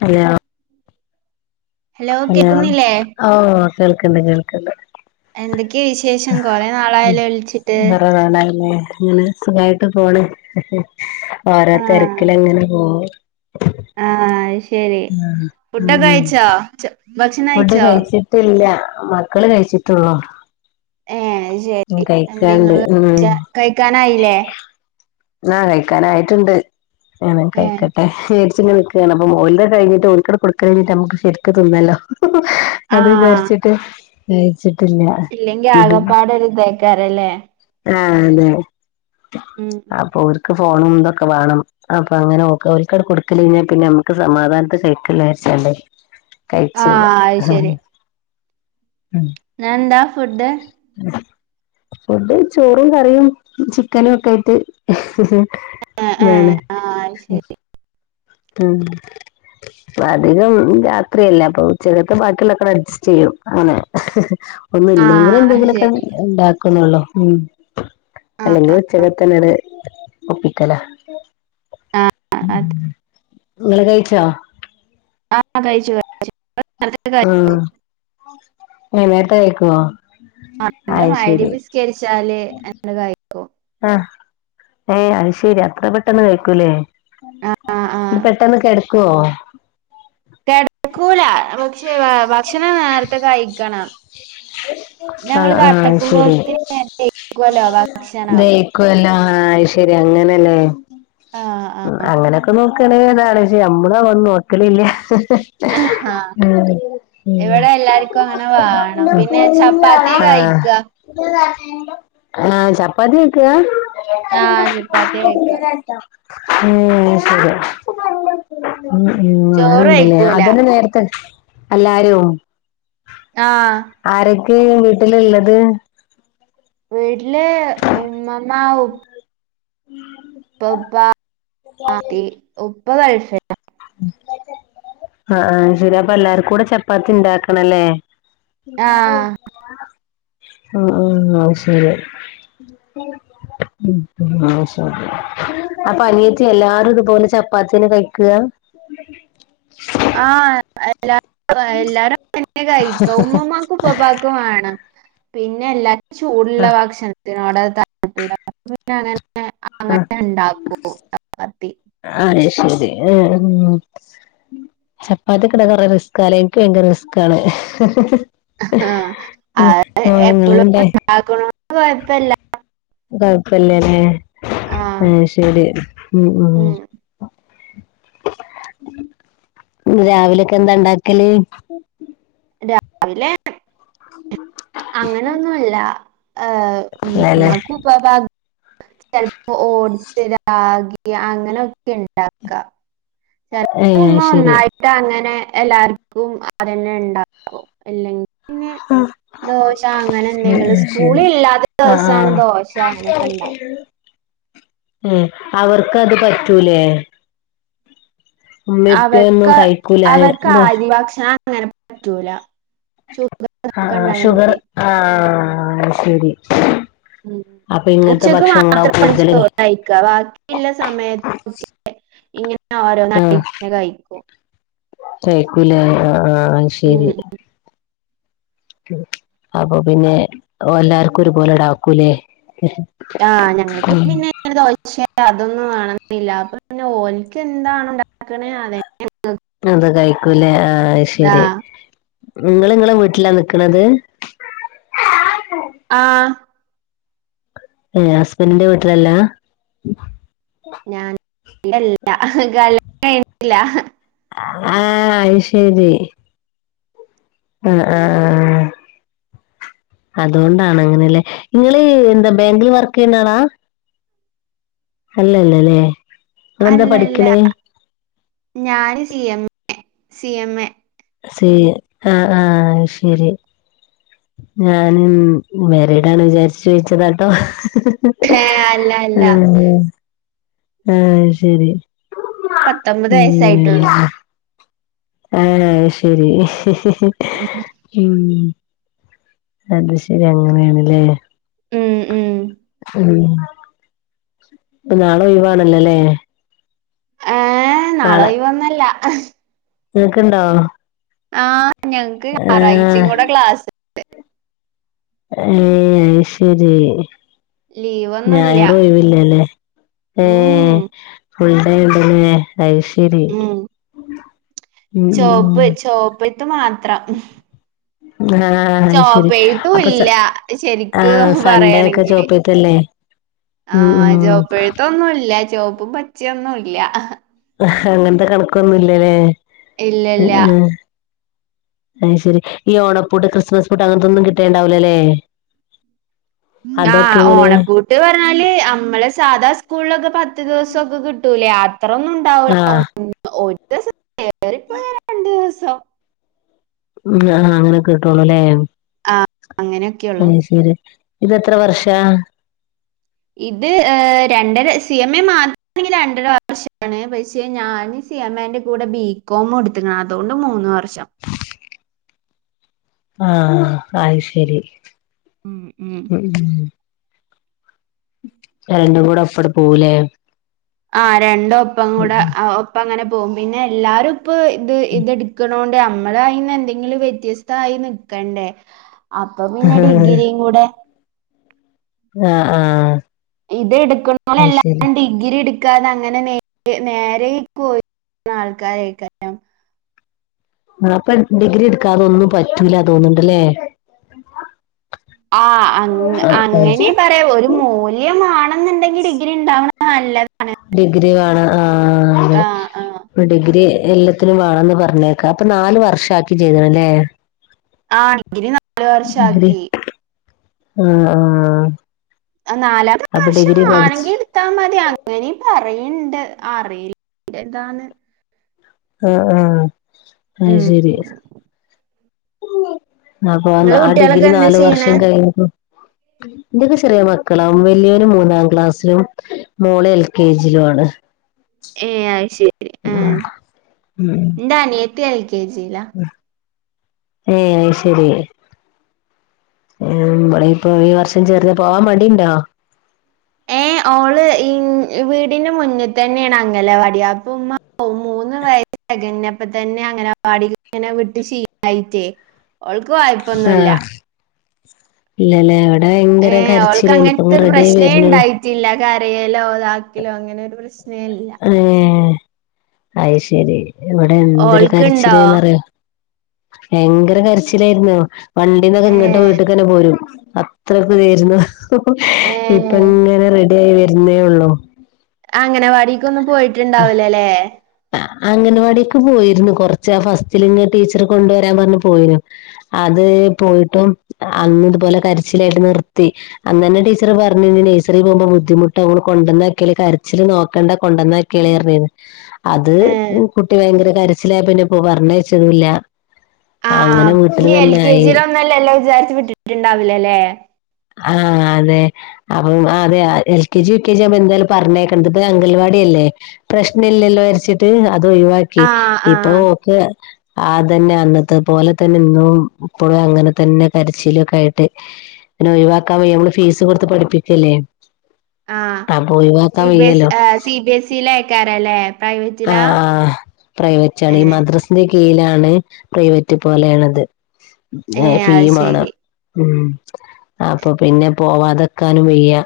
Hello hello ഓ കേൾക്ക്ണ്ട് കേൾക്ക്ണ്ട് എന്തെക്കെയ വിശേ ആഹ് വറെ വേണല്ലേ ഇങ്ങനെ സുഖായിട്ട് പോണ് ഓരോ ആഹ് തിരക്കില്ങ്ങനെ പോവും. ആഹ് അഹ്ശരി ഉം ഫുഡൊക്കെ ഉം കഴിച്ചോ ച്ച ഫുഡ് കഴിച്ചിട്ടില്ല മക്കള് കഴിച്ചിട്ടുള്ളൂ. ഏഹ് ഉം കഴിക്കാണ്ട് ഉം കഴിക്കാനായിലേ ആഹ് കഴിക്കാനായിട്ടുണ്ട് ഞാം വേം ഏഹ് കഴിക്കട്ടെ. ചേടിച്ച്ങ്ങനെ നിക്കാണ് അപ്പം ഓലത് കഴിഞ്ഞിട്ട്ഓല്ക്ക് കൊടുക്കലയിഞ്ഞിട്ട് ഞമ്മക്ക് ശെരിക്ക് തിന്നല്ലോ അത് ആഹ് വിചാരിച്ചിട്ട് കയിച്ചിട്ടില്ല ഇല്ലെങ്കി ആകെപ്പാടെ ഒരു ഇതേക്കാരല്ലേ ആഹ് അതെ ഉം ഉം അപ്പൊ ഓൽക്ക് ഫോണും തൊക്കെ വേണം അപ്പൊ അങ്ങനെ ഓക് ഒൽക്കങ്ങട് കൊടുക്കല് കഴിഞ്ഞാ പിന്നെ നമക്ക് സമാധാനതില് കഴിക്കജാരിച്ചാണ്ട് കഴിച്ചല്ല ആഹ് അത് [unintelligible] ന്ന ന്താ ഫുഡ് ഫൂഡ് ചോറും കറിയും ചിക്കനും ഒക്കെ ആയിട്ട് ഏഹ് ഏഹ് [unintelligible] ആഹ് അഹ്ശരി ഉം അധികം രാത്രിയല്ലേ അപ്പൊ ഉച്ചകത്തെ ബാക്കിയുള്ളക്കെ അഡ്ജസ്റ്റ് ചെയ്യും അങ്ങനെ ഒന്നല്ലെങ്കിലെ ആഹ് എന്തെങ്കിലൊക്കെ ശരി ഉണ്ടാക്കുനൊള്ളു ഹമ് ആഹ് അല്ലെങ്കിൽ ആഹ് ഉച്ചകത്തന്നേ ഒപ്പിക്കല ആഹ് അത് ങ്ങള് കഴിച്ചോ? ആഹ് കഴിച്ചു കഴിച്ച് ഉം നേരത്തെ കഴിക്കുവോ അയ്ശരി കരിച്ചാല് ആണ്ട് കഴിക്കും ആഹ് ഏയ് അയ്ശരി അത്ര പെട്ടെന്ന് കഴിക്കൂലേ? ആഹ് ആഹ് പെട്ടന്ന് കെടക്കുവോ കെടക്കൂല പക്ഷേ ഭക്ഷണം നേരത്തെ കഴിക്കണം ഞമ്മൾ ആഹ് ആഹ് അത് ശരി കടക്കുമ്പോതിന് ദഹിക്കൊല്ലോ ഭക്ഷണം ക്കല്ല ആഹ് ശരി അങ്ങനെല്ലേ ആഹ് ആഹ് അങ്ങനെയൊക്കെ നോ ക്കണേതാണ് പക്ഷെ നമ്മളതോന്നും നോക്കലില്ല. ആഹ ഇവിടെ എല്ലാർക്കും അങ്ങനെ വാണ ണം പിന്നെ ഉം ചപ്പാത്തിയ ആഹ് കഴിക്ക ആഹ് ചപ്പാത്തിയ കഴിക? ആഹ് ചപ്പാത്തി കഴിക്ക ഏഹ് ശരി ഉം ഉം ചോറ് അങ്ങനെണ്ടല്ലേ കഴിക്കൂല അതന്നെ നേരത്തെ എല്ലാരും. ആഹ് ആരൊക്കെ വീട്ടിലുള്ളത് വീട്ടില് ഉമ്മമ്മ ഉപ്പ ഉപ്പപ്പ ഉപ്പ ഗൾഫില ആഹ് ശരി അപ്പൊ എല്ലാർക്കുടെ ചപ്പാത്തി ഉണ്ടാക്കണല്ലേ ആഹ് ആഹ് ആഹ് ആഹ്ശേരി [inaudible] ഉം മാഷാഅല്ലാഹ്‌ അപ്പൊ അനിയത്തി എല്ലാരും ഇതുപോലെ ചപ്പാത്തിയന്നെ കഴിക്ക [unintelligible] ആഹ് ല്ല എല്ലാരും അതന്നെ കഴിക്ക ഉമ്മമാക്ക് പപ്പാക്ക് വേണം പിന്നെ എല്ലാർക്കും ചൂടുള്ള ആഹ് ഭക്ഷണത്തിനോട താൽ ന്നെ അങ്ങനെ ആഹ് അങ്ങനെ ഉണ്ടാക്കും ചെപ്പത്തി അത് ശരി ആഹ് ചപ്പാത്തി കിണ്ടാക്കാൻ കൊറെ റിസകല്ലേ എനിക്ക് ഭയങ്കര റിസ്കണ് ഹ് ആഹ് ങ്ങള് ണ്ടേ ആക്ണാണ്ട് കൊഴപ്പല്ല കഴപ്പല്ലല്ലേ ആഹ് ശരി ഉം ഉം രാവിലൊക്കന്താ ണ്ടാക്കല് ലേ [unintelligible] അങ്ങനെന്നുല്ല അതെല്ലേ ഉമ്മമ്മക്കും ഉ പ്പാപ്പ ചലേപ്പോ ഓഡ്സ് രാഗി അങ്ങനെക്കെ ഉണ്ടാക്കാ ഏഹ് അയ്ശരി ഇത അങ്ങനെ എല്ലാർക്കും അതന്നെണ്ടാക്കും അല്ലെങ്ങിപിന്നെ ദോശ അങ്ങനെ ഉം എന്തെങ്കിലും ഉം സ്കൂള ശരി ഇല്ലാത്ത ആഹ് ദിവസാണ് ആഹ് ദോശ അങ്ങനെയൊക്കെ ഇണ്ടാവ [inaudible] അവർക്ക്ത് പറ്റൂലേ ഉമ്മ ഉപ്പയൊന്നും അവർക്ക് അവർക്ക് കഴിക്കൂല അരി ഭക്ഷണം അങ്ങനെ പറ്റൂല ഷുഗർ ആഹ് ഒക്കെ ആഹ് ഷുഗർ ഇണ്ടായോണ്ടേ ആഹ ശരി ഉ അപ്പൊ ഇങ്ങനത്തെ ഉച്ചക്ക് ഭക്ഷണങ്ങളാ മാത്രം ഇവടെ കൂടുതല് ചോറയ്ക്ക ബാക്ക ള്ള സമയത്തൊക്കെ ഇങ്ങനെ ഓരോ ന കഴിക്കും [inaudible] കൈക്കൂല ആഹ് ആഹ് ശെരി ഉം അപ്പൊ പിന്നെ എല്ലാർക്കും ഒരുപോലെ ഡാക്കൂലേ ആഹ് ഞങ്ങൾക്ക് പിന്നെ ദോശ അതൊന്നും മാണെന്നില്ല അപ്പൊ പിന്നെ ഓലക്ക് എന്താണ് ഉണ്ടാക്കണേ അതെ അത് കഴിക്കൂലേ ആഹ് ശരി ആഹ് നിങ്ങൾ ങ്ങളെ വീട്ടിലാ നിക്കണത് ആഹ് ഏയ് ഹസ്ബൻഡിന്റെ വീട്ടിലല്ലാ ഞാൻ [unintelligible] ആഹ് അയ് ശരി ആഹ് ആഹ് ആഹ് അതുകൊണ്ടാണ് അങ്ങനെയല്ലേ നിങ്ങള് എന്താ ബാങ്കല് വർക്ക് ചെയ്യുന്ന ആളാ അല്ലല്ലല്ലേ നിങ്ങളെന്താ അല്ലല്ല പഠിക്കണേ ഞാന് C M A C M A ശരി ആഹ് ആഹ് അയ്ശരി ഞാനും മേരീടാണ് വിചാരിച്ചു ചോദിച്ചതട്ടോ ഏഹ് അല്ല അല്ല ഉം ആഹ് ശരി [inaudible] പത്തൊമ്പത് വയസ്സായിട്ടുള്ളൂ ആഹ് അയ്ശരി ഉം ഉം അത് ശരി അങ്ങനെയണല്ലേ ഉം ഉം ഉം ഇപ്പൊ നാളെ ഒയിവാണല്ലോല്ലേ ഏഹ് നാള ഒയിവൊന്നല്ല നിങ്ങക്ണ്ടോ ആഹ് ഞങ്ങക്ക് ഞറാഴ്ച കൂടെ ക്ലാസ് ഏഹ് അയ് ശരി ലീവൊന്നുല്ല ഞായറ് ഒയിവില്ലല്ലേ ഏഹ് ഉം ഫുൾ ഡെ ഉണ്ട് ലെ അയ് ശരി ഉം ഉം ഉം ചോപ്പ് ചോപ്പത്ത് മാത്രം ആഹ് അഹ് ശരി ചോപ്പെഴുത്തും അപ്പൊ ഇല്ല ആ ശരിക്ക് സൺഡേ ഒക്കെ പറയാണെങ്കില് ചോപ്പ്ത്തെല്ലേ ആഹ് ചുവപ്പത്തൊന്നുല്ല ചുവപ്പും പച്ചിയൊന്നുല്ല അങ്ങനത്തെ കണക്കൊന്നുംല്ലല്ലേ ഉം ഇല്ലല്ല ഉം അഹ് ശരി ഈ ഓണപൂട്ട് ക്രിസ്മസ് പൂട്ട് അങ്ങനത്തെന്നും കിട്ടേണ്ടാവില്ല ല്ലേ ആഹ് ഇങ്ങനെ ഓണ പൂ ട്ട് പറഞ്ഞാല് നമ്മളെ സാധാ സ്കൂളിലൊക്കെ പത്ത് ദിവസൊ ക്കെ കിട്ടൂല അത്രന്നും ആഹ് [unintelligible] [unintelligible] ഉം ആഹ് അങ്ങനെക്കെട്ടുള്ളൂ ല്ലേ ആഹ് അങ്ങനെ അയ് ശരി ഇതെ ത്ര വർഷ ഇത് രണ്ടര സി എം എ മാത്രമാണെങ്കിൽ രണ്ടര വർഷാണ് പക്ഷെ ഞാൻ സിമേന്റെ കൂടെ ബീകോം എടുത്തിക്കണം അതുകൊണ്ട് മൂന്ന് വർഷം ആഹ് അഹ് ശരി ഉം രണ്ട കൂടെ അപ്പടെ പോവു ലെ ആഹ് രണ്ട ഒപ്പം കൂടെ ഒപ്പ അങ്ങനെ പോകും പിന്നെ എല്ലാരും ഇപ്പ ഇത് ഇത് എടുക്കണണ്ട് നമ്മള് അയിന് എന്തെങ്കിലും വ്യത്യസ്ത ആയി നിക്കണ്ടേ അപ്പൊ പിന്നെ ആഹ് ഡിഗ്രിയും കൂടെ ആഹ് ആഹ് ഇത് എടുക്ക് ണോൽ അത് ശരി എല്ലരും ഡിഗ്രി ഡിഗ്രി എടുക്കാതെ അങ്ങനെ നേ നേരെയി ആൾക്കാരെക്കാം ആഹ് അപ്പൊ ഡിഗ്രി എടുക്കാതൊന്നും പറ്റൂല തോന്നണ്ടല്ലേ ആഹ് അങ്ങനെ ആഹ് പറയാ ഒരു മൂല് ല്യം മാണം എന്നുണ്ടെങ്കിൽ ഡിഗ്രി ഉണ്ടാവണ നല്ലത് ഡിഗ്രി വേണം ആഹ് ആ ആ അതെ ഡിഗ്രി എല്ല ത്തി വേണംന്ന് പറഞ്ഞേക്ക അപ്പൊ നാല് വർഷം ആക്കി ചെയ്തണല്ലേ ആഹ് ഡിഗ്രി നാല് വർഷം ഡിഗ്രി ആക്കി ആഹ് ആഹ് നാലാമത്തെ അപ്പൊ വർഷ ഡിഗ്രി പഠിച്ച് ആണെങ്കിൽ ത്താ മതി അങ്ങനെ പറയണ്ട് അറിയില്ലാ [unintelligible] ആഹ് ആഹ് അഹ് ഉം ശരി അപ്പൊ ആ ഡിഗ്രി നാലു വർഷം കഴിഞ്ഞട്ട് ഉ ഇന്റാത് ചെറിയ മക്കളാ വല്ല്യരു മൂന്നാം ക്ലാസ്സിലും മോളെ എൽ കെ ജി യിലും ആണ് ഏഹ് അഹ് ശരി ഉം ഉം ഇന്റെ അനിയത്തി എൽ കെ ജിയില ഏഹ് അയ് ശരി ഇമ് ഇപ്പൊ ഈ വർഷം ചേർന്ന പോവാൻ മടിയുണ്ടോ ഏഹ് ഓള് ഈ വീടിന്റെ മുന്നിൽ തന്നെയാണ് അങ്ങലെവാടിയ അപ്പ ഉ മൂന്ന് വയസതെ കഞ്ഞപ്പ തന്നെ അങ്ങനെ വാടി ഇങ്ങനെ വിട്ട് ശീലായിട്ട് ഒൾ ക്കോ ആയി ആഹ ഇല്ലല്ലേ ഇ ഭയങ്കരം കരച്ചിലയ്നി ഇപ്പങ്ങ റെഡി ആയി വരുന്നുള്ളു ഇ ല്ല കരിയലോ താക്കലോ അങ്ങനെ ഒരു പ്രശ്നെ ല്ല ഏ അയി ശരി ഇവിടെ എന്തൊരു ഓൾക്ക്ണ്ടോ കരച്ചിലന്ന്റിയോ ഭയങ്കര കരച്ചിലായിരുന്നു വണ്ടീന്നൊക്കെ ഇങ്ങോട്ട് ഏഹ് വിട്ട അനെ പോരും അത്രൊക്കെ ഇതാ യിരുന്നു ഏഹ് ഇപ്പ ങ്ങനെ റെ യായി വരുന്നേ ഉള്ളൂ അംഗനവാടിക്ക്ന്നും പോയിട്ടുണ്ടാവലല്ലേ അംഗനവാടിൊക്കെ പോയിരുന്നു കൊറച്ചാ ഫസ്റ്റിലിങ്ങ് ടീച്ചർ കൊണ്ടുവരാൻ പറഞ്ഞഞ് പോയിരുന്നു അത് പോയിട്ടും അന്ന് ഇതുപോലെ കരിച്ചിലായിട്ട് നിർത്തി അന്ന തന്നെ ടീച്ചർ പറഞ് ണ് ഇനി നഴ്സറിൽ പോകുമ്പോ ബുദ്ധിമുട്ട് അ കൊണ്ടന്നാക്കിയല് കരച്ചില് നോക്കണ്ടകൊണ്ടന്ന കിളറഞ് അത് ഏഹ് കുട്ടി ഭയങ്കര കരച്ചിലായ പിന്നെ ഇപ്പോ പറഞ്ഞ യ ച്ചതു ല്ല ആഹ് ഇനി എൽ കെ ആയി ജിയില ഒന്നല്ല എല്ലാം വിചാരിച്ച വിട്ടിട്ടുണ്ടാവില്ലല്ലേ ആഹ അതെ അപ്പം അതെ L K G U K G ആ വ്‌ബം എന്തായാലും പറഞ്ഞേക്കണം ദ്‌ ഇപ്പ അംഗൽവാടിയല്ലേ പ്രശ്നല്ലല്ലോ രിച്ചിട്ട് അത് ഒഴിവാക്കി ആഹ് ഇപ്പൊ ആഹ് ഓക് ആതന്നെ അന്നത്തെ പോലെ തന്നെ ഇന്നും ഇപ്പോഴും അങ്ങനെ തന്നെ കരച്ചിൽ ഒക്കെ ആയിട്ട് പിന്നെ ഒഴിവാക്കാൻ വ യ്യ നമ്മള് ഫീസ് കൊടുത്ത് പഠിപ്പിക്കല്ലേ ആഹ് അ പൊ യി സി വാക്കാൻ ബി എസ് വയ്യല്ലോ ആഹ് സി ബി എസ്ഇ ലക്കറാലേ ആ ആ് പ്രൈവറ്റ് ആാണ് ഈ ഏഹ് മദ്രസ് ന്റെ കീഴിലാണ് പ്രൈവറ്റ് പോലെയണത് ഏഹ് ഫീ അത് വേണം ശരി ഉം അപ്പൊ പിന്നെ പോവാതെക്കാനും വയ്യ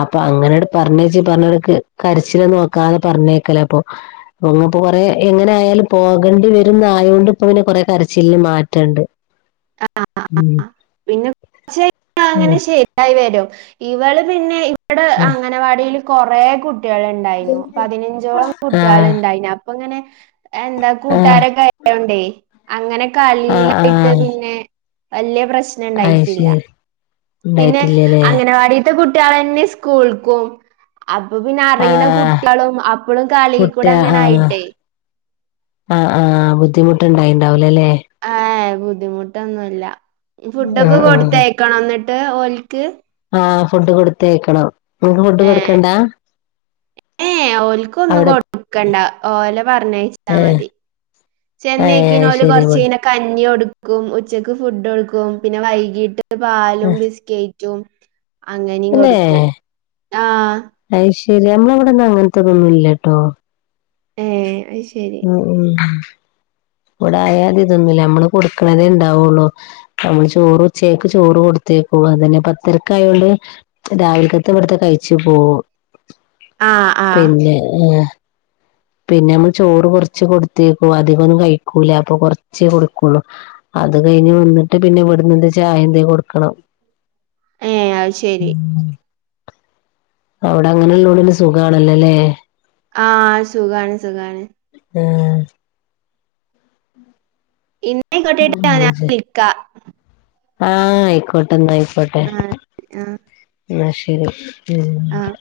അപ്പൊ അങ്ങനെട് പറഞ്ഞേച്ചി പറഞ്ഞടു ക് കരച്ചില നോക്കാതെ പറഞ്ഞേക്കലേ പ്പൊ ഒങ്ങപ്പോൊ കൊറെേ എങ്ങനെ ആയാലും പോകേണ്ടി വരുന്ന ആയൊണ്ട് ഇപ്പ ഇങ്ങനെ കൊറെേ കരച്ചിലിന് മാറ്റണ്ട് ആ ഉം പിന്നെ പ അങ്ങനെ ഉം ശരി ായി വരും ഇവള് പിന്നെ ഇവ ടെ ആഹ [unintelligible] അങ്ങനാ വാടിൽ കുറേ കുട്ടികൾ ഉണ്ടായിനു പതിനഞ്ചോളം കുട്ടികൾ ആഹ് ഉണ്ടായിന അപ്പ ഇങ്ങനെ എന്താ ആഹ് കൂട്ടാരൊകായോ ണ്ടേ അങ്ങനെ ആഹ് കളിയിലായിട്ട് ആഹ് പിന്നെ വലിയ പ്രശ്നം അയ് ഉണ്ടായിട്ടില്ല ശരി പിന്നെ ഉണ്ടായിട്ടില്ലല്ലേ അംഗനവാടിിയത്തെ കുട്ടികള ന്നെ സ്കൂൾക്കും അപ്പൊ പിന്നെ അറിയുന്ന ആഹ് കുട്ടികളും അപ്പഴും കളി കുട്ടി കൂടെ അങ്ങനെ ആയിട്ടേ ആ് ആ് ബുദ്ധിമുട്ടുണ്ടായിണ്ടാവല അല്ലെ ആഹ ബുദ്ധിമുട്ടൊന്നുല്ല ഫുഡൊക്കെ ആഹ് ആഹ് കൊടുത്തയക്കണം എന്നിട്ട് ഓലിക്ക് ആഹ് ഫുഡ് കൊടുത്തേക്കണം നിങ്ങക്ക് ഫുഡ് കൊടുക്കണ്ടാ ഓലക്ക് ഒന്നും അവിടെ കൊടുക്കണ്ട ഓല പറഞ്ഞഴച്ചാ ഏഹ് മതി ഏഹ് ചെന്നൈക്കന് അയ് ഓല് ശരി ഇവിടെ കൊറച്ചന കഞ്ഞി കൊടുക്കും ഉച്ചക്ക് ഫുഡ് കൊടുക്കും പിന്നെ വൈകീട്ട് പാലും ഏഹ് ബിസ്കറ്റ് ും അങ്ങനെയും കൊടുക്കും ആഹ് അ് ശരി നമ്മള ഇ വിടെന്ന അങ്ങനത്തെത് ന്നും ഇല്ലട്ടോ ഏ അ ശ് ഉ ഉ ഇവിടെ ആയാ തി ഇതൊന്നുല്ല നമ്മള് കൊടുക്കണതേ ഉണ്ടാവുള്ളൂ നമ്മള് ചോറ് ഉച്ചക്ക് ചോറ് കൊടുത്തേക്കും അതനെ പത്തരക്കായൊണ്ട് രാവിലക്കത്ത് ഇവിടത്തെ കഴിച്ചു പോകും ആഹ് ആഹ് പിന്നെ ഏ പിന്നെ നമ്മൾ ചോറ് കുറച്ച് കൊടുത്തേക്കുവ അധികംൊന്നും കഴിക്കൂല അപ്പൊ കുറച്ചേ കൊടുക്കുള്ളൂ അത് കഴിഞ്ഞ് വന്നിട്ട് പിന്നെവെട്ന്നെന്തേ ചായന്തേ കൊട്ക്കണം ഏഹ് അത് ശരി. ഉം ഔടെ അങ്ങനെള്ളോണ്ടി ന്നി സുഗാണല്ലൊ ലേ ആഹ് സുഖാണ് സുഖാണ് ഏഹ് ഇന്നെക്കട്ടിട്ട് ഞാൻ നിൽക്ക [inaudible] ആഹ് ഐക്കോട്ടെ ന്നാ ഐക്കോട്ടെ ആഹ് ആഹ് ന്നാ ശരി ഉം ആഹ്